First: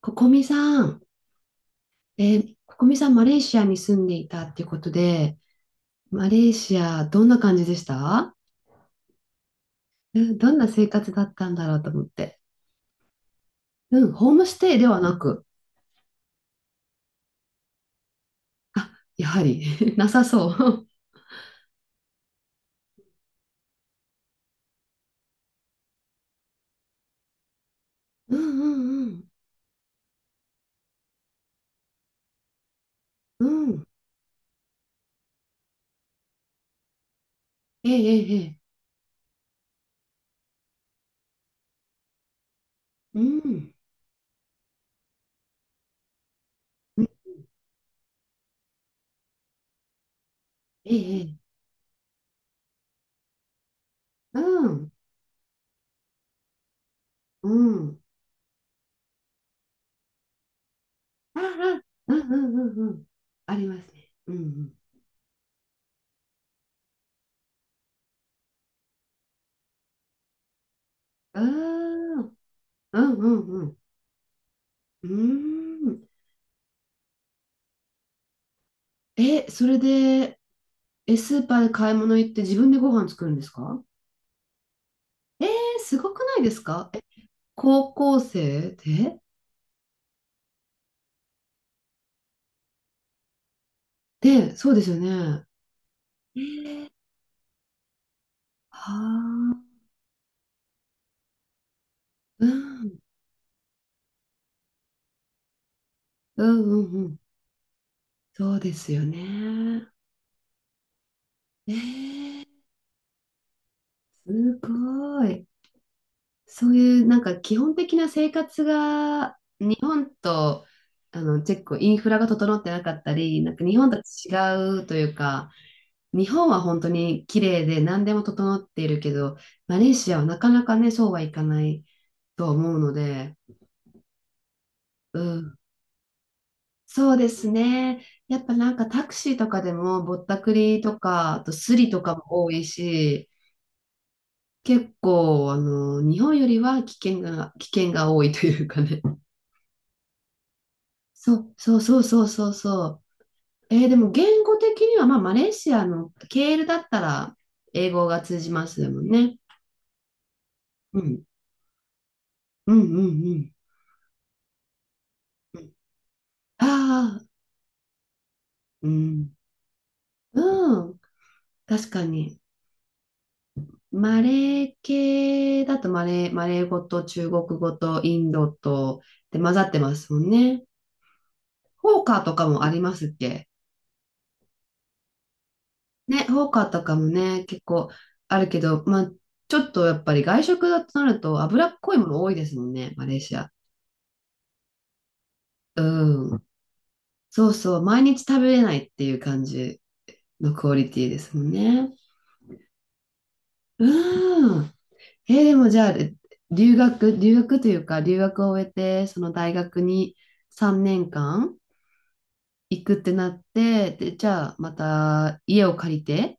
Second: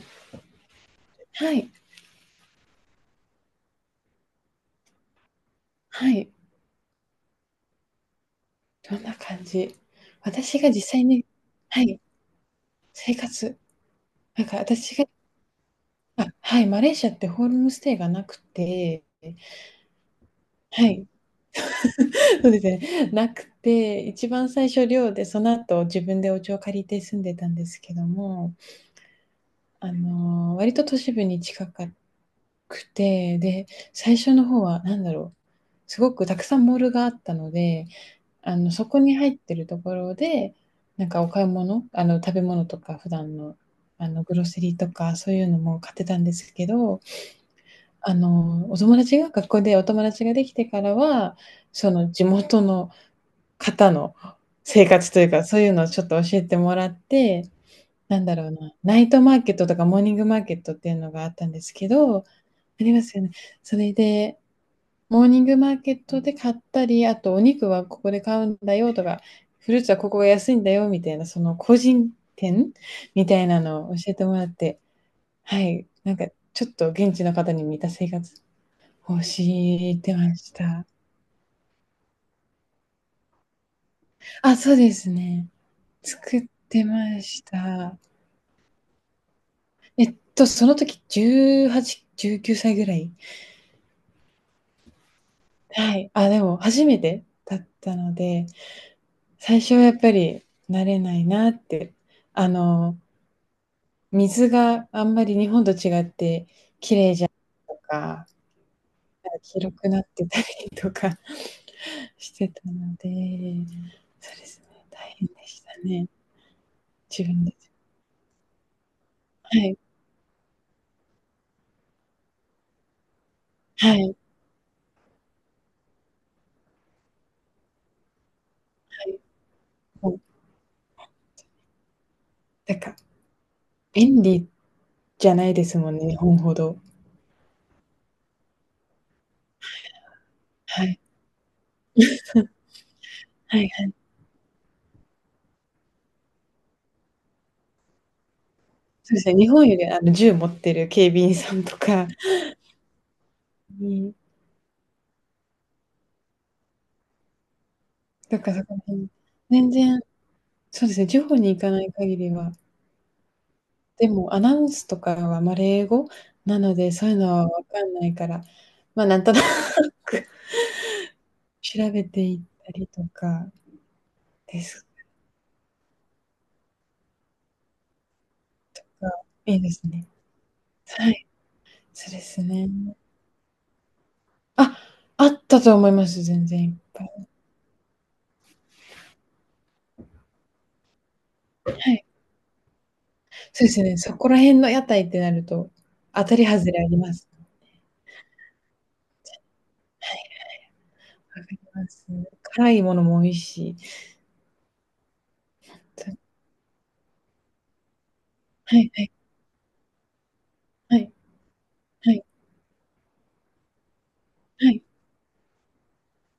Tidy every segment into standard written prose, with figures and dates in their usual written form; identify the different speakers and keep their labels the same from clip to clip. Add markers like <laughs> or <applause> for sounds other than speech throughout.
Speaker 1: ここみさん、
Speaker 2: はい、
Speaker 1: ここみさん、マレーシアに住んでいたっていうことで、
Speaker 2: は
Speaker 1: マ
Speaker 2: い。
Speaker 1: レーシア、どんな感じでした？
Speaker 2: どんな感じ。
Speaker 1: うん、どん
Speaker 2: 私
Speaker 1: な
Speaker 2: が実
Speaker 1: 生
Speaker 2: 際
Speaker 1: 活だ
Speaker 2: に、
Speaker 1: ったんだろう
Speaker 2: は
Speaker 1: と
Speaker 2: い、
Speaker 1: 思って。
Speaker 2: 生活、
Speaker 1: うん、ホー
Speaker 2: な
Speaker 1: ム
Speaker 2: んか
Speaker 1: ステイで
Speaker 2: 私
Speaker 1: は
Speaker 2: が、
Speaker 1: なく、
Speaker 2: あ、はい、マレーシアってホームステイがなく
Speaker 1: あ、
Speaker 2: て、
Speaker 1: やはり、<laughs> なさそ
Speaker 2: は
Speaker 1: う。
Speaker 2: い、そうですね、なくて、一番最初寮で、その後自分でお家を借りて住んでたんですけど
Speaker 1: <laughs> う
Speaker 2: も、
Speaker 1: んうん
Speaker 2: 割と都市部に近かくて、
Speaker 1: うん。
Speaker 2: で、
Speaker 1: うん。
Speaker 2: 最初の方は何だろう、すごくたくさんモールがあったので、
Speaker 1: ええええ。ええ
Speaker 2: そこに入ってるところで、なんかお買い物、食べ物とか普
Speaker 1: う
Speaker 2: 段の、
Speaker 1: ん。
Speaker 2: グロセリーとかそういうのも買ってたんですけど、
Speaker 1: うん
Speaker 2: お友達が学校でお友達ができてから
Speaker 1: ええ
Speaker 2: は、
Speaker 1: ええ
Speaker 2: その地元の方の
Speaker 1: う
Speaker 2: 生
Speaker 1: ん。
Speaker 2: 活というか、そういうのをちょっと教えてもらっ
Speaker 1: う
Speaker 2: て、
Speaker 1: ん。
Speaker 2: なんだろうな、ナイトマーケットとかモーニングマーケットっていうのがあっ
Speaker 1: あ
Speaker 2: たんです
Speaker 1: あ、
Speaker 2: け
Speaker 1: う
Speaker 2: ど、
Speaker 1: ん
Speaker 2: あ
Speaker 1: うんうんう
Speaker 2: りま
Speaker 1: ん。
Speaker 2: すよね。
Speaker 1: あり
Speaker 2: そ
Speaker 1: ます
Speaker 2: れ
Speaker 1: ね。う
Speaker 2: で
Speaker 1: ん
Speaker 2: モーニングマーケットで買ったり、あとお肉はここで買うんだよとか、フルーツはここが安いんだよみたいな、
Speaker 1: う
Speaker 2: その個人
Speaker 1: ん。ああ、
Speaker 2: 店
Speaker 1: うん
Speaker 2: み
Speaker 1: う
Speaker 2: たいな
Speaker 1: んうん。
Speaker 2: のを教えてもらって、
Speaker 1: う
Speaker 2: は
Speaker 1: ー
Speaker 2: い、
Speaker 1: ん。
Speaker 2: なんかちょっと現地の方に似た生活を
Speaker 1: え、それ
Speaker 2: してま
Speaker 1: で、
Speaker 2: した。
Speaker 1: え、スーパーで買い物行って自分でご飯作るんですか？
Speaker 2: あ、そうです
Speaker 1: えー、
Speaker 2: ね。
Speaker 1: すごくな
Speaker 2: 作
Speaker 1: い
Speaker 2: っ
Speaker 1: です
Speaker 2: て
Speaker 1: か？え、
Speaker 2: まし
Speaker 1: 高
Speaker 2: た。
Speaker 1: 校生で？
Speaker 2: その時18、19歳ぐらい。
Speaker 1: で、そうですよね。
Speaker 2: はい。あ、
Speaker 1: え
Speaker 2: でも初
Speaker 1: ー、
Speaker 2: めてだったので、
Speaker 1: はあ、
Speaker 2: 最初はやっぱり慣れないなって。
Speaker 1: う
Speaker 2: あ
Speaker 1: ん、
Speaker 2: の、水があんまり日本と違っ
Speaker 1: う
Speaker 2: て
Speaker 1: ん、うん、うん。
Speaker 2: とか、
Speaker 1: そうですよ
Speaker 2: 広
Speaker 1: ね。
Speaker 2: くなってたりとか
Speaker 1: え
Speaker 2: <laughs> し
Speaker 1: ー、
Speaker 2: てたので、そうで
Speaker 1: す
Speaker 2: すね、大
Speaker 1: ご
Speaker 2: 変で
Speaker 1: い。
Speaker 2: したね、
Speaker 1: そういう、なん
Speaker 2: 自
Speaker 1: か
Speaker 2: 分
Speaker 1: 基
Speaker 2: で。
Speaker 1: 本的な生活が、
Speaker 2: は
Speaker 1: 日
Speaker 2: い、
Speaker 1: 本と、チェック、インフラが整ってなかったり、なんか日本
Speaker 2: は
Speaker 1: と
Speaker 2: い、はい。
Speaker 1: 違うというか、日本は本当に綺麗で何でも整っているけど、マレー
Speaker 2: も
Speaker 1: シア
Speaker 2: う、
Speaker 1: はなかなかね、そうはいかないとは思
Speaker 2: なん
Speaker 1: うの
Speaker 2: か、
Speaker 1: で、
Speaker 2: 便利
Speaker 1: う
Speaker 2: じゃない
Speaker 1: ん、
Speaker 2: ですもんね、日本ほど。
Speaker 1: そうですね。やっぱなんかタクシーとかでもぼったくり
Speaker 2: は
Speaker 1: と
Speaker 2: い、
Speaker 1: か、あとスリとかも多いし、
Speaker 2: はいはい。
Speaker 1: 結構日本よりは危険が多いというかね。
Speaker 2: そうですね、日本よりあの銃持ってる警備
Speaker 1: そ
Speaker 2: 員
Speaker 1: う
Speaker 2: さん
Speaker 1: そ
Speaker 2: と
Speaker 1: うそう
Speaker 2: か
Speaker 1: そうそうそう。でも
Speaker 2: に、
Speaker 1: 言語的には、まあ、マレーシアのケールだったら英語が
Speaker 2: と
Speaker 1: 通じ
Speaker 2: かそ
Speaker 1: ま
Speaker 2: こら
Speaker 1: すもん
Speaker 2: 辺、
Speaker 1: ね。
Speaker 2: 全然、そうで
Speaker 1: う
Speaker 2: すね、地
Speaker 1: ん。
Speaker 2: 方に行かない限りは、
Speaker 1: うんうん
Speaker 2: でもアナウンスとかは、
Speaker 1: う
Speaker 2: 英語な
Speaker 1: ん。
Speaker 2: ので、そういう
Speaker 1: ああ、
Speaker 2: のはわかんないから、
Speaker 1: う
Speaker 2: なんと
Speaker 1: ん。
Speaker 2: なく <laughs>
Speaker 1: うん。確
Speaker 2: 調べ
Speaker 1: か
Speaker 2: てい
Speaker 1: に。
Speaker 2: ったりとか
Speaker 1: マ
Speaker 2: で
Speaker 1: レー
Speaker 2: す
Speaker 1: 系だとマレー語と中国語とインドと
Speaker 2: が、
Speaker 1: で混
Speaker 2: い
Speaker 1: ざ
Speaker 2: い
Speaker 1: っ
Speaker 2: で
Speaker 1: て
Speaker 2: す
Speaker 1: ま
Speaker 2: ね。
Speaker 1: すもんね。
Speaker 2: はい、
Speaker 1: フォー
Speaker 2: そう
Speaker 1: カ
Speaker 2: で
Speaker 1: ーと
Speaker 2: す
Speaker 1: かも
Speaker 2: ね。
Speaker 1: ありますっけ？
Speaker 2: あ、あったと思います、
Speaker 1: ね、フ
Speaker 2: 全
Speaker 1: ォーカ
Speaker 2: 然い
Speaker 1: ー
Speaker 2: っ
Speaker 1: とか
Speaker 2: ぱ
Speaker 1: も
Speaker 2: い。
Speaker 1: ね、結構あるけど、まあ、ちょっとやっぱり外食だとなると脂
Speaker 2: は
Speaker 1: っこい
Speaker 2: い。
Speaker 1: もの多いですもんね、マレーシア。
Speaker 2: そうですね、そこら辺の屋台ってなると、当
Speaker 1: う
Speaker 2: たり
Speaker 1: ん。
Speaker 2: 外れあります。
Speaker 1: そうそう、毎日食べれないっていう感じのクオリティです
Speaker 2: わ
Speaker 1: も
Speaker 2: か
Speaker 1: ん
Speaker 2: りま
Speaker 1: ね。
Speaker 2: す。辛いものも美味しい。
Speaker 1: うん。でもじゃあ、
Speaker 2: た、
Speaker 1: 留学というか、留学を終え
Speaker 2: はいは
Speaker 1: て、
Speaker 2: い
Speaker 1: その大学に3
Speaker 2: は
Speaker 1: 年
Speaker 2: い
Speaker 1: 間
Speaker 2: はい
Speaker 1: 行くってなって、で、じゃあ、
Speaker 2: は
Speaker 1: ま
Speaker 2: い。
Speaker 1: た家を借りて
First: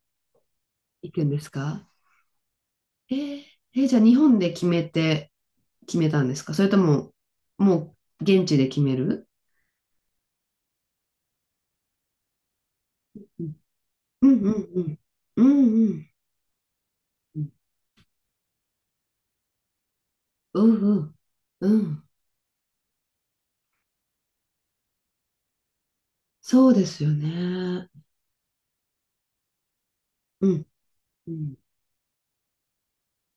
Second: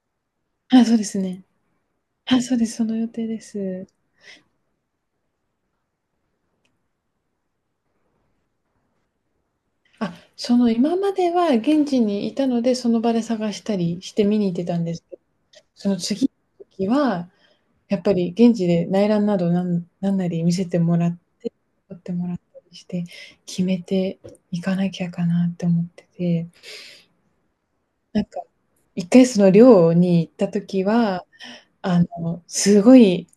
Speaker 2: あ、そうで
Speaker 1: 行
Speaker 2: す
Speaker 1: くんで
Speaker 2: ね。
Speaker 1: すか？
Speaker 2: あ、そうです、その予
Speaker 1: え
Speaker 2: 定で
Speaker 1: ー、
Speaker 2: す。
Speaker 1: じゃあ、日本で決めたんですか？それとも、もう、現地で決める？
Speaker 2: あ、その今までは現地にいたので、その場で
Speaker 1: うん
Speaker 2: 探したりして
Speaker 1: う
Speaker 2: 見
Speaker 1: ん
Speaker 2: に行ってた
Speaker 1: う
Speaker 2: んで
Speaker 1: ん。
Speaker 2: すけど、
Speaker 1: うん
Speaker 2: そ
Speaker 1: う
Speaker 2: の
Speaker 1: ん
Speaker 2: 次の時は、
Speaker 1: うん。
Speaker 2: やっぱり現地で内覧などなんなんなり見せ
Speaker 1: う
Speaker 2: ても
Speaker 1: んう
Speaker 2: ら
Speaker 1: ん。
Speaker 2: っ、
Speaker 1: う
Speaker 2: 撮っ
Speaker 1: ん。
Speaker 2: てもらったりして、決めていかなきゃかなって思ってて、
Speaker 1: そうですよね。
Speaker 2: なんか、1回その寮に行っ
Speaker 1: う
Speaker 2: た
Speaker 1: ん。
Speaker 2: 時は、
Speaker 1: うん。
Speaker 2: すごい、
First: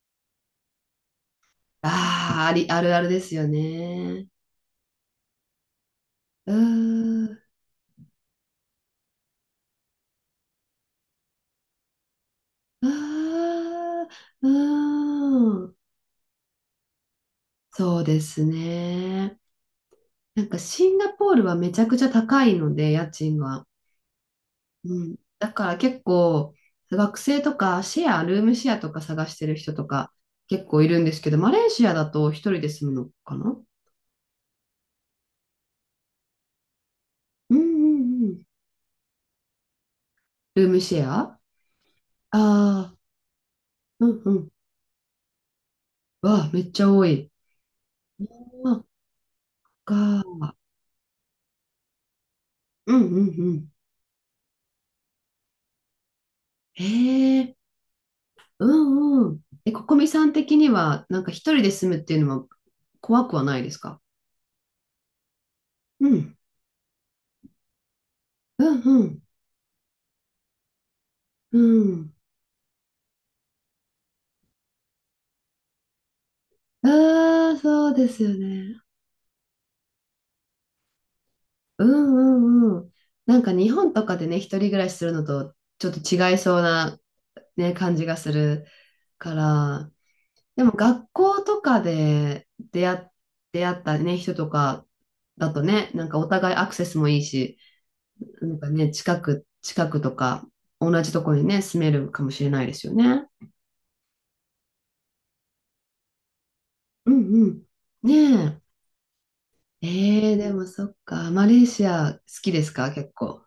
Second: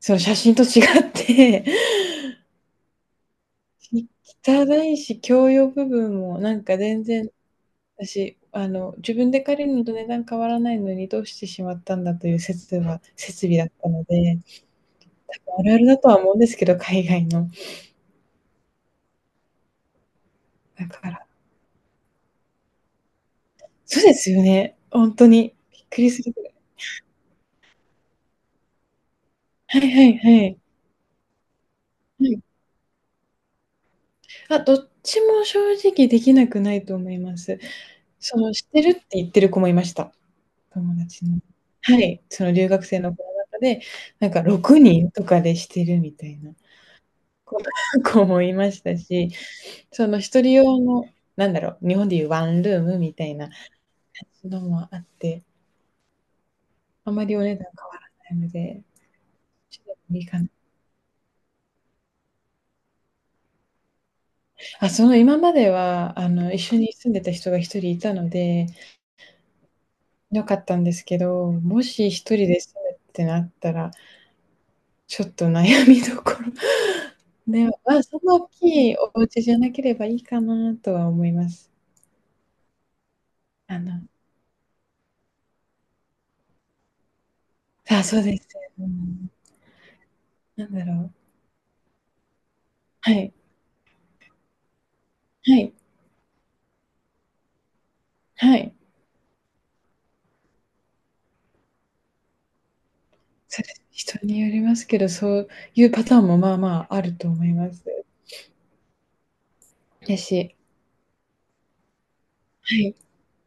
Speaker 2: その写真と違って、
Speaker 1: ああ、あるあるですよね。
Speaker 2: 汚いし、共用部分も
Speaker 1: う
Speaker 2: なんか全然
Speaker 1: ー
Speaker 2: 私、自分で借りるのと値段変わらないのにどうしてしまったんだという説は設
Speaker 1: あ
Speaker 2: 備だったので、
Speaker 1: ーうー
Speaker 2: 多分ある
Speaker 1: ん。
Speaker 2: あるだとは思うんですけど、海外の。
Speaker 1: そうですね。なんか
Speaker 2: だ
Speaker 1: シン
Speaker 2: か
Speaker 1: ガ
Speaker 2: ら、
Speaker 1: ポールはめちゃくちゃ高いので、家賃が。
Speaker 2: そうですよね、
Speaker 1: う
Speaker 2: ほ
Speaker 1: ん。
Speaker 2: んと
Speaker 1: だ
Speaker 2: に。
Speaker 1: から
Speaker 2: びっ
Speaker 1: 結
Speaker 2: くりするぐら
Speaker 1: 構、
Speaker 2: い。
Speaker 1: 学生とかシェア、ルームシェアとか探してる人
Speaker 2: はい
Speaker 1: と
Speaker 2: は
Speaker 1: か
Speaker 2: いはい。
Speaker 1: 結構いるんですけど、マレーシアだ
Speaker 2: う
Speaker 1: と一
Speaker 2: ん。
Speaker 1: 人で住むのかな？
Speaker 2: あ、どっちも正直できなくないと思いま
Speaker 1: うん
Speaker 2: す。
Speaker 1: うんう
Speaker 2: そ
Speaker 1: ん。
Speaker 2: の、してるって言ってる子もいました、
Speaker 1: ルームシ
Speaker 2: 友
Speaker 1: ェ
Speaker 2: 達
Speaker 1: ア
Speaker 2: の。はい、
Speaker 1: あ
Speaker 2: その留学
Speaker 1: あ
Speaker 2: 生の子の中で、
Speaker 1: ー、うん
Speaker 2: なん
Speaker 1: う
Speaker 2: か
Speaker 1: ん。
Speaker 2: 6人とかでしてるみたい
Speaker 1: わあ、
Speaker 2: な
Speaker 1: めっちゃ多い。
Speaker 2: 子 <laughs> 子もいま
Speaker 1: そ
Speaker 2: し
Speaker 1: っ
Speaker 2: たし、その
Speaker 1: か。
Speaker 2: 一人用の、なんだろう、日本でいうワンルー
Speaker 1: う
Speaker 2: ム
Speaker 1: ん
Speaker 2: み
Speaker 1: う
Speaker 2: た
Speaker 1: ん
Speaker 2: いな
Speaker 1: うん。
Speaker 2: のもあって、
Speaker 1: へ
Speaker 2: あまりお
Speaker 1: え、
Speaker 2: 値段変わらないの
Speaker 1: う
Speaker 2: で、
Speaker 1: んうん。え、
Speaker 2: ち
Speaker 1: こ
Speaker 2: ょ
Speaker 1: こ
Speaker 2: っ
Speaker 1: み
Speaker 2: とい
Speaker 1: さ
Speaker 2: い
Speaker 1: ん
Speaker 2: かな。
Speaker 1: 的には、なんか一人で住むっていうのは怖くはないですか？
Speaker 2: あ、その今まで
Speaker 1: う
Speaker 2: は、
Speaker 1: ん
Speaker 2: 一緒に住んでた人が一人いたの
Speaker 1: う
Speaker 2: で、
Speaker 1: んうん
Speaker 2: 良かったんですけど、
Speaker 1: う
Speaker 2: もし
Speaker 1: ん。
Speaker 2: 一人で住むってなったら、ちょっと悩みどころ。
Speaker 1: ああ、
Speaker 2: で、ま
Speaker 1: そう
Speaker 2: あ、
Speaker 1: で
Speaker 2: そん
Speaker 1: すよ
Speaker 2: な大
Speaker 1: ね。
Speaker 2: きいお家じゃなければいいかなとは思います。
Speaker 1: うんうんうん。なんか日
Speaker 2: あ
Speaker 1: 本
Speaker 2: の、
Speaker 1: とかでね、一人暮らしするのとちょっと違いそうな、ね、感
Speaker 2: あ、
Speaker 1: じが
Speaker 2: そう
Speaker 1: す
Speaker 2: です。
Speaker 1: る
Speaker 2: うん、
Speaker 1: から、で
Speaker 2: な
Speaker 1: も
Speaker 2: んだろ
Speaker 1: 学
Speaker 2: う。
Speaker 1: 校とかで出会っ、
Speaker 2: はい、
Speaker 1: 出会ったね、人とかだ
Speaker 2: は
Speaker 1: と
Speaker 2: い、
Speaker 1: ね、なんかお互いアクセスもいいし、な
Speaker 2: は
Speaker 1: んか
Speaker 2: い。
Speaker 1: ね、近くとか同じとこにね、住めるかもしれないですよね。
Speaker 2: それ、人によりますけど、そういうパターンもまあまああ
Speaker 1: う
Speaker 2: る
Speaker 1: ん
Speaker 2: と思
Speaker 1: う
Speaker 2: い
Speaker 1: ん
Speaker 2: ます。
Speaker 1: ねえ。
Speaker 2: や
Speaker 1: ええで
Speaker 2: し、
Speaker 1: もそっか。マレーシア好きです
Speaker 2: は
Speaker 1: か？
Speaker 2: い。
Speaker 1: 結構。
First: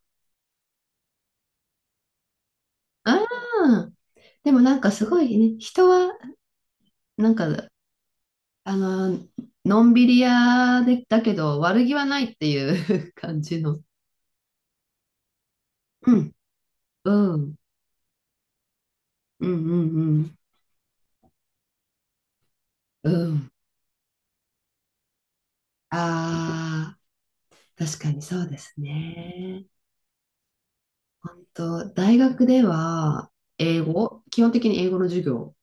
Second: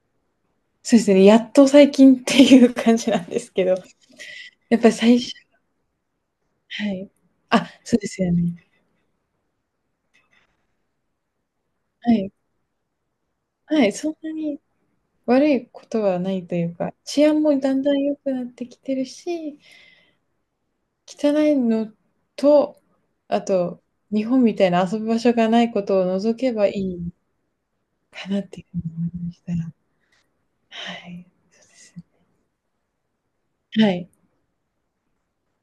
Speaker 2: そうですね、やっと最近っていう感じな
Speaker 1: あ
Speaker 2: んですけど、
Speaker 1: あ、でもな
Speaker 2: や
Speaker 1: ん
Speaker 2: っぱ
Speaker 1: か
Speaker 2: り
Speaker 1: す
Speaker 2: 最
Speaker 1: ご
Speaker 2: 初、
Speaker 1: いね、人は、
Speaker 2: はい。
Speaker 1: なんか、
Speaker 2: あ、そうですよね。
Speaker 1: あの、のんびり屋で、だけど悪気は
Speaker 2: は
Speaker 1: な
Speaker 2: い。
Speaker 1: いっていう <laughs> 感じの。
Speaker 2: はい、そんなに悪いこと
Speaker 1: う
Speaker 2: は
Speaker 1: ん、
Speaker 2: ないというか、治
Speaker 1: う
Speaker 2: 安
Speaker 1: ん、
Speaker 2: もだんだん良くなってきてる
Speaker 1: うん、
Speaker 2: し、
Speaker 1: うん、うん。
Speaker 2: 汚いのと、
Speaker 1: う
Speaker 2: あ
Speaker 1: ん
Speaker 2: と、日本みたいな遊ぶ場所がないことを除けばい
Speaker 1: ああ、
Speaker 2: い
Speaker 1: 確かに
Speaker 2: か
Speaker 1: そ
Speaker 2: なっ
Speaker 1: うで
Speaker 2: ていう
Speaker 1: す
Speaker 2: 風に思いまし
Speaker 1: ね。
Speaker 2: た。はい、
Speaker 1: 本
Speaker 2: そうで
Speaker 1: 当、
Speaker 2: す。
Speaker 1: 大学では英
Speaker 2: はい。
Speaker 1: 語、基本的に英語の授業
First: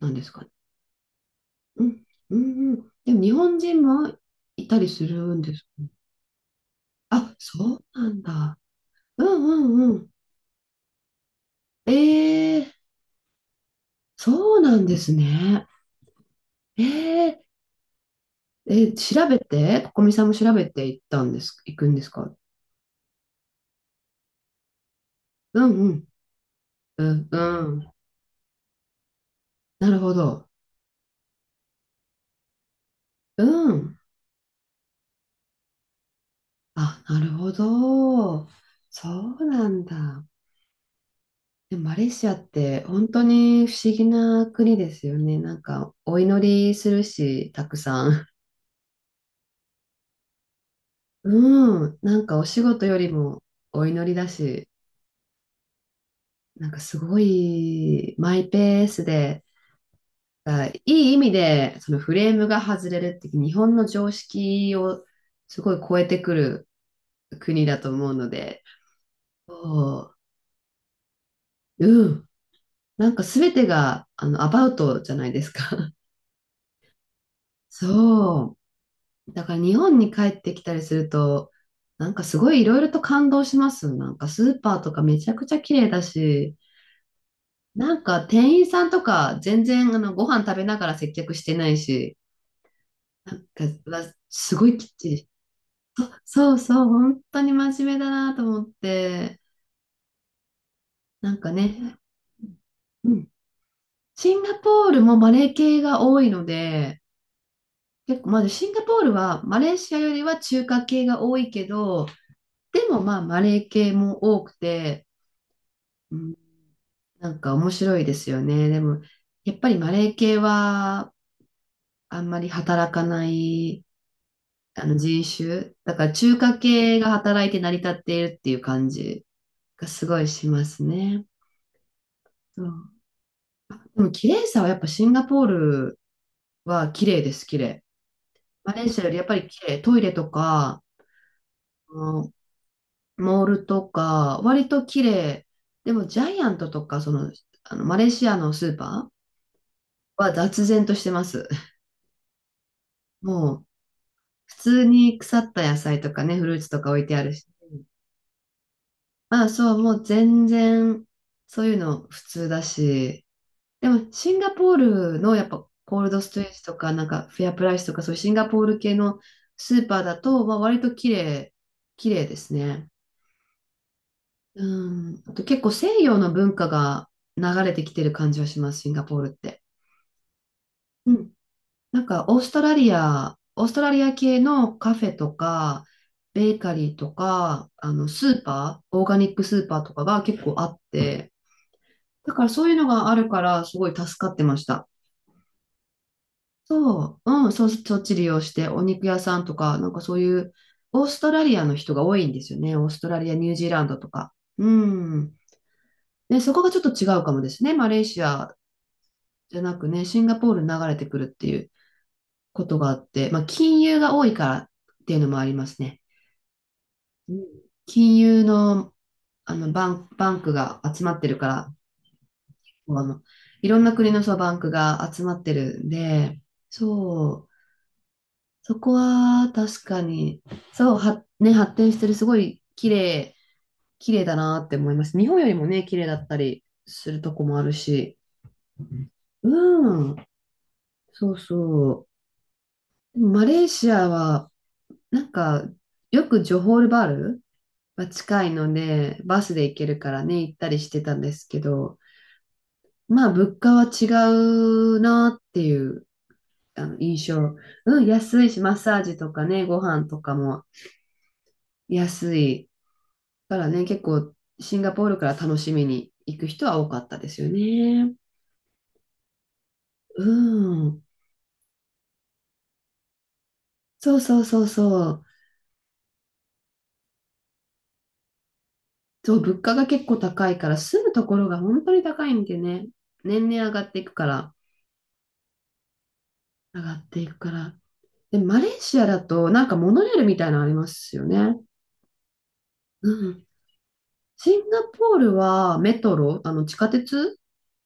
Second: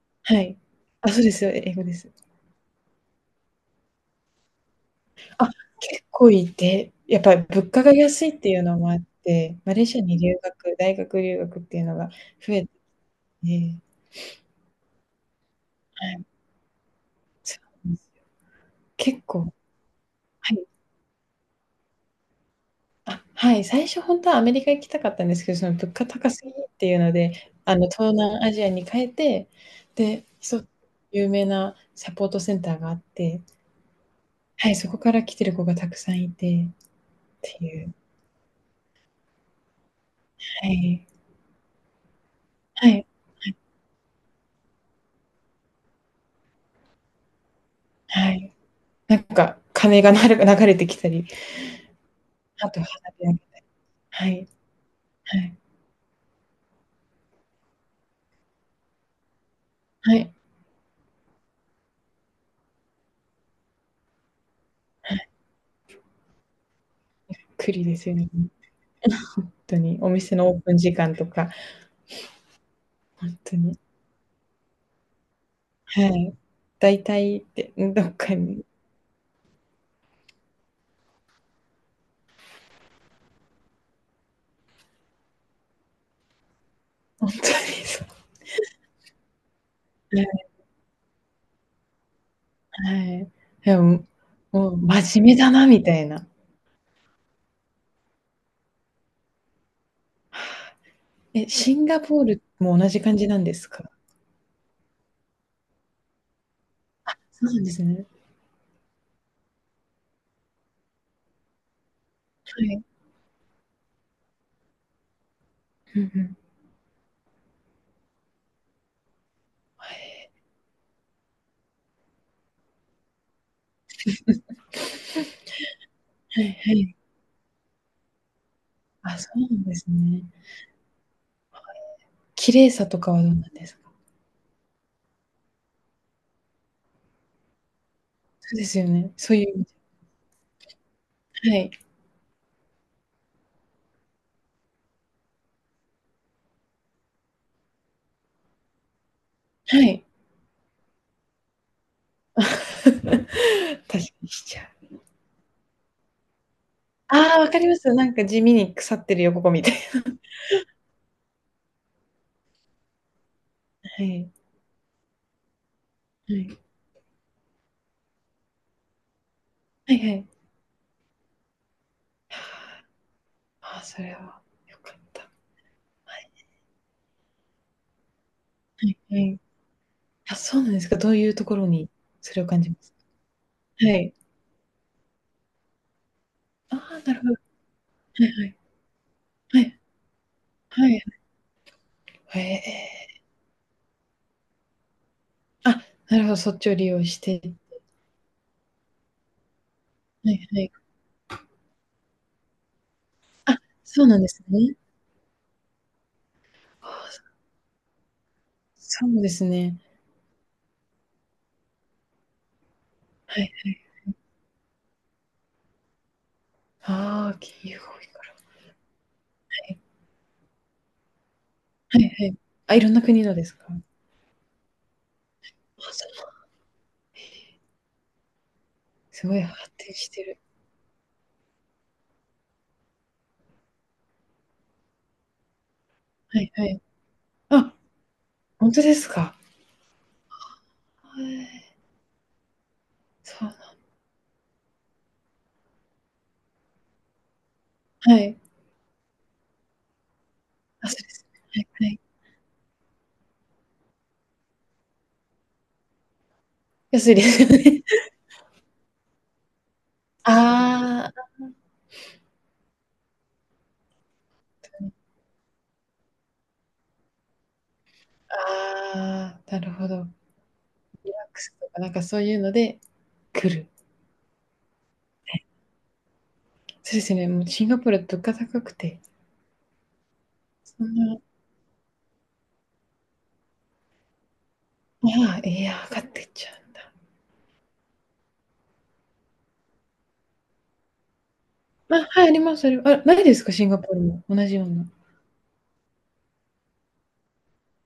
Speaker 1: なんです
Speaker 2: は
Speaker 1: かね？
Speaker 2: い。あ、そうですよ、英
Speaker 1: う
Speaker 2: 語で
Speaker 1: ん、
Speaker 2: す。
Speaker 1: うん、うん。でも日本人もいたりするん
Speaker 2: あ、
Speaker 1: ですかね？
Speaker 2: 結構いて、やっ
Speaker 1: あ、
Speaker 2: ぱり物
Speaker 1: そ
Speaker 2: 価
Speaker 1: う
Speaker 2: が
Speaker 1: なん
Speaker 2: 安いってい
Speaker 1: だ。
Speaker 2: うのもあっ
Speaker 1: う
Speaker 2: て、
Speaker 1: ん
Speaker 2: マレ
Speaker 1: う
Speaker 2: ー
Speaker 1: んう
Speaker 2: シア
Speaker 1: ん。
Speaker 2: に留学大学留学っていう
Speaker 1: え
Speaker 2: のが増え
Speaker 1: え
Speaker 2: て、
Speaker 1: そうなんですね。
Speaker 2: はい、
Speaker 1: ええ
Speaker 2: そうなんですよ。
Speaker 1: え、
Speaker 2: 結
Speaker 1: 調べ
Speaker 2: 構、
Speaker 1: て、ここみさんも調
Speaker 2: はい。
Speaker 1: べて行ったんです、行くんですか？
Speaker 2: あ、はい、最初ほんとはアメリカ行きたかったんですけど、
Speaker 1: う
Speaker 2: その
Speaker 1: んう
Speaker 2: 物価
Speaker 1: ん。
Speaker 2: 高すぎっていうの
Speaker 1: うん、
Speaker 2: で、
Speaker 1: うん。
Speaker 2: 東南アジアに変えて、
Speaker 1: なるほ
Speaker 2: で、
Speaker 1: ど。
Speaker 2: 有名なサポートセンターがあって、
Speaker 1: うん。
Speaker 2: はい、そこから来てる子がたくさんいてっ
Speaker 1: あ、なるほ
Speaker 2: ていう、
Speaker 1: ど。そうなんだ。
Speaker 2: はい。
Speaker 1: でもマレーシアって
Speaker 2: はい、
Speaker 1: 本当に不思議な国ですよね。なんか、お祈りするし、たくさん。
Speaker 2: はい。なんか鐘が流れてきたり、
Speaker 1: うん。なんかお仕
Speaker 2: あと
Speaker 1: 事
Speaker 2: 花
Speaker 1: より
Speaker 2: 火、
Speaker 1: もお祈り
Speaker 2: は
Speaker 1: だ
Speaker 2: い
Speaker 1: し。
Speaker 2: はい
Speaker 1: なんかすごいマイペースで、
Speaker 2: はい。
Speaker 1: あ、いい意味でそのフレームが外れるって日本の常識をすごい超えてくる国だ
Speaker 2: 栗
Speaker 1: と
Speaker 2: です
Speaker 1: 思う
Speaker 2: よね、
Speaker 1: の
Speaker 2: 本
Speaker 1: で、
Speaker 2: 当に。お
Speaker 1: そ
Speaker 2: 店のオープン時間とか、
Speaker 1: う、うん、なんか
Speaker 2: 本
Speaker 1: 全
Speaker 2: 当
Speaker 1: て
Speaker 2: に。
Speaker 1: がアバウトじゃないですか。
Speaker 2: はい。大体っ
Speaker 1: <laughs>
Speaker 2: て、どっか
Speaker 1: そ
Speaker 2: に、
Speaker 1: う。だから日本に帰ってきたりすると、なんかすごいいろいろと感動します。なんかスーパーとかめちゃくちゃ綺麗だし、
Speaker 2: 本当に
Speaker 1: なん
Speaker 2: そ
Speaker 1: か店員さんとか全然
Speaker 2: う。
Speaker 1: ご
Speaker 2: は
Speaker 1: 飯食べながら接客してないし、
Speaker 2: いは
Speaker 1: な
Speaker 2: い。
Speaker 1: ん
Speaker 2: で
Speaker 1: か、わ
Speaker 2: も、
Speaker 1: すご
Speaker 2: もう
Speaker 1: いきっちり
Speaker 2: 真
Speaker 1: し
Speaker 2: 面目だなみたい
Speaker 1: た。
Speaker 2: な。
Speaker 1: そうそう、本当に真面目だなと思って、なん
Speaker 2: え、
Speaker 1: か
Speaker 2: シ
Speaker 1: ね、
Speaker 2: ンガポールも同じ
Speaker 1: う
Speaker 2: 感
Speaker 1: ん。
Speaker 2: じなんですか？
Speaker 1: シンガポールもマレー系が多いので、
Speaker 2: そうなんですね。
Speaker 1: 結構、まずシンガポールはマレーシアよりは中華系が多いけど、
Speaker 2: は
Speaker 1: で
Speaker 2: い。
Speaker 1: もまあマレー系も多くて、
Speaker 2: うん
Speaker 1: う
Speaker 2: う
Speaker 1: ん、
Speaker 2: ん。
Speaker 1: なんか面白いですよね。でも、やっぱりマレー系はあんまり働かないあの人種、だから中
Speaker 2: はい
Speaker 1: 華
Speaker 2: はい。
Speaker 1: 系が働いて成り立っているっていう感
Speaker 2: あ、
Speaker 1: じ
Speaker 2: そうなんです
Speaker 1: がすご
Speaker 2: ね。
Speaker 1: いしますね。
Speaker 2: 綺
Speaker 1: そ
Speaker 2: 麗さ
Speaker 1: う。
Speaker 2: とかはどうなんですか？
Speaker 1: でも綺麗さはやっぱシンガポールは綺麗です、綺麗。
Speaker 2: そうで
Speaker 1: マ
Speaker 2: す
Speaker 1: レ
Speaker 2: よ
Speaker 1: ーシアよ
Speaker 2: ね。
Speaker 1: りやっ
Speaker 2: そ
Speaker 1: ぱ
Speaker 2: ういう
Speaker 1: り
Speaker 2: 意
Speaker 1: 綺
Speaker 2: 味で、
Speaker 1: 麗。トイレとか、
Speaker 2: はい、
Speaker 1: うん。モールとか、割と綺麗。でもジャイアントとか、あのマレーシアのスーパー
Speaker 2: はい。
Speaker 1: は雑然としてます。<laughs>
Speaker 2: <laughs> 確
Speaker 1: もう、
Speaker 2: かにし
Speaker 1: 普
Speaker 2: ちゃ
Speaker 1: 通
Speaker 2: う。
Speaker 1: に腐った野菜とかね、フルーツとか置いてある
Speaker 2: ああ、
Speaker 1: し。
Speaker 2: わかります。なんか地味に腐ってるよ、
Speaker 1: ま
Speaker 2: こ
Speaker 1: あ
Speaker 2: こみた
Speaker 1: そ
Speaker 2: い
Speaker 1: う、もう全然、そういうの普通だし、で
Speaker 2: な。は
Speaker 1: も、
Speaker 2: い。
Speaker 1: シンガポールのやっぱコールドス
Speaker 2: は
Speaker 1: トレー
Speaker 2: い。
Speaker 1: ジとか、なんかフェアプライスとか、そういうシンガポール系のスー
Speaker 2: はい
Speaker 1: パー
Speaker 2: は
Speaker 1: だ
Speaker 2: い。
Speaker 1: と、まあ、割と綺麗、綺麗ですね。
Speaker 2: ああ、それは
Speaker 1: う
Speaker 2: 良かっ
Speaker 1: ん。
Speaker 2: た。
Speaker 1: あと結構西洋
Speaker 2: は
Speaker 1: の
Speaker 2: い
Speaker 1: 文化が流れてきてる感じはします、
Speaker 2: は
Speaker 1: シン
Speaker 2: い
Speaker 1: ガポ
Speaker 2: は
Speaker 1: ールっ
Speaker 2: い。
Speaker 1: て。
Speaker 2: あ、そうなんですか。ど
Speaker 1: う
Speaker 2: うい
Speaker 1: ん。
Speaker 2: うところに
Speaker 1: なんか
Speaker 2: それを感じます
Speaker 1: オースト
Speaker 2: か、
Speaker 1: ラ
Speaker 2: は
Speaker 1: リア
Speaker 2: い。
Speaker 1: 系のカフェとか、ベーカ
Speaker 2: あ
Speaker 1: リー
Speaker 2: あ、
Speaker 1: と
Speaker 2: なるほど。は
Speaker 1: か、ス
Speaker 2: い
Speaker 1: ー
Speaker 2: はい。
Speaker 1: パー、オーガニックス
Speaker 2: は
Speaker 1: ー
Speaker 2: い。
Speaker 1: パーとかが結構あっ
Speaker 2: はい。
Speaker 1: て、だ
Speaker 2: へ
Speaker 1: からそういうのがあ
Speaker 2: え。
Speaker 1: るから、すごい助かってました。
Speaker 2: あ、なるほど、そっちを利用し
Speaker 1: そう、
Speaker 2: て。
Speaker 1: うん、そっち利用して、お肉屋さんとか、なんかそう
Speaker 2: は
Speaker 1: い
Speaker 2: い
Speaker 1: う、
Speaker 2: はい。
Speaker 1: オーストラリアの人が多いんですよね。オーストラリア、ニュー
Speaker 2: あ、
Speaker 1: ジーランド
Speaker 2: そ
Speaker 1: と
Speaker 2: うなんで
Speaker 1: か。
Speaker 2: す
Speaker 1: う
Speaker 2: ね。
Speaker 1: ん。ね、そこがちょっと違
Speaker 2: ああ、
Speaker 1: うかもですね。マレーシア
Speaker 2: そうです
Speaker 1: じゃな
Speaker 2: ね。
Speaker 1: くね、シンガポールに流れてくるっていうことがあって、ま
Speaker 2: は
Speaker 1: あ、
Speaker 2: い。
Speaker 1: 金融が多いからっていうのもありますね。
Speaker 2: あ
Speaker 1: う
Speaker 2: あ、
Speaker 1: ん。
Speaker 2: 金融が多い
Speaker 1: 金
Speaker 2: から。
Speaker 1: 融の、バンクが集まってるから、
Speaker 2: はいはいはい。あ、いろん
Speaker 1: あ
Speaker 2: な
Speaker 1: の、
Speaker 2: 国のですか？
Speaker 1: いろ
Speaker 2: あ、
Speaker 1: んな国のそうバンクが集まってるん
Speaker 2: そう、
Speaker 1: で、そう、そこ
Speaker 2: すごい
Speaker 1: は
Speaker 2: 発
Speaker 1: 確
Speaker 2: 展
Speaker 1: か
Speaker 2: してる。
Speaker 1: に、そう、ね、発展してる、すごい綺麗、綺麗だなって思います。日本よりもね、綺麗だった
Speaker 2: はい
Speaker 1: り
Speaker 2: はい。
Speaker 1: するとこもある
Speaker 2: あ、
Speaker 1: し。
Speaker 2: 本当ですか。
Speaker 1: うん、
Speaker 2: は
Speaker 1: そう
Speaker 2: い。
Speaker 1: そう。でも
Speaker 2: そ
Speaker 1: マ
Speaker 2: う
Speaker 1: レー
Speaker 2: な、
Speaker 1: シアは、なんか、よくジョホールバールが
Speaker 2: はい。
Speaker 1: 近いので、バスで行けるからね、行ったり
Speaker 2: あ、
Speaker 1: し
Speaker 2: そ
Speaker 1: て
Speaker 2: うで
Speaker 1: たん
Speaker 2: す
Speaker 1: ですけ
Speaker 2: ね。はいは
Speaker 1: ど、
Speaker 2: い。
Speaker 1: まあ、物価は違うなっていう、
Speaker 2: 安いで
Speaker 1: 印
Speaker 2: すよ
Speaker 1: 象。
Speaker 2: ね。
Speaker 1: うん、
Speaker 2: <laughs>
Speaker 1: 安いし、マッサージとかね、ご飯とかも
Speaker 2: ああ、
Speaker 1: 安い。からね、結構シンガポールから楽しみに行く人は多かったですよね。
Speaker 2: ああ、なるほど。ワッ
Speaker 1: うん。
Speaker 2: クスとか、なんかそういうので来る。
Speaker 1: そうそうそうそう。
Speaker 2: そうですね、もうシンガポールは物価高くて、
Speaker 1: そう、物価が結構高いから、
Speaker 2: そん
Speaker 1: 住む
Speaker 2: な、
Speaker 1: ところが本当に高いんでね。年々上がっていくから、
Speaker 2: ああ、いや、上がってっちゃうん
Speaker 1: 上
Speaker 2: だ。
Speaker 1: がっていくから。で、マレーシアだと、なんかモノレールみたいなのありますよね。
Speaker 2: あ、はい、あります、ありますあ、ない
Speaker 1: う
Speaker 2: です
Speaker 1: ん。
Speaker 2: か、シンガポールも同
Speaker 1: シ
Speaker 2: じよ
Speaker 1: ン
Speaker 2: う
Speaker 1: ガ
Speaker 2: な。
Speaker 1: ポールはメトロ、あの地下鉄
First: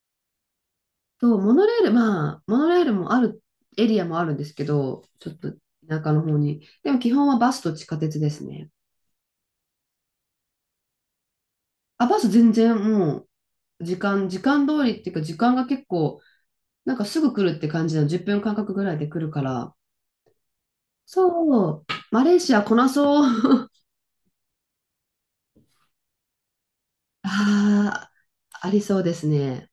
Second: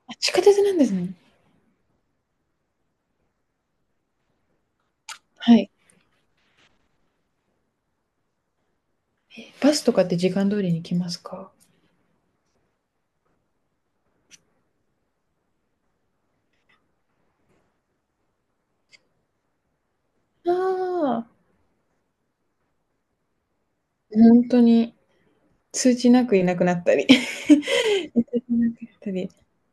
Speaker 2: あ、地下鉄なんですね。
Speaker 1: とモノレール、まあ、モノレールもある、エリアもあるんですけど、ちょっと
Speaker 2: はい。
Speaker 1: 田舎の方に。でも基本はバスと地下鉄ですね。
Speaker 2: バスとかって時間通りに来ますか？
Speaker 1: あ、バス全然もう時間通りっていうか時間が結構、なんかすぐ来るって感じなの、10分間隔ぐらいで来るから。
Speaker 2: ああ
Speaker 1: そう、マレーシアこなそう。
Speaker 2: ー、本当に。通知なくいなくなったり <laughs> 通
Speaker 1: <laughs> あ
Speaker 2: 知
Speaker 1: あ、
Speaker 2: な
Speaker 1: あり
Speaker 2: くな
Speaker 1: そ
Speaker 2: っ
Speaker 1: う
Speaker 2: た
Speaker 1: です
Speaker 2: り
Speaker 1: ね。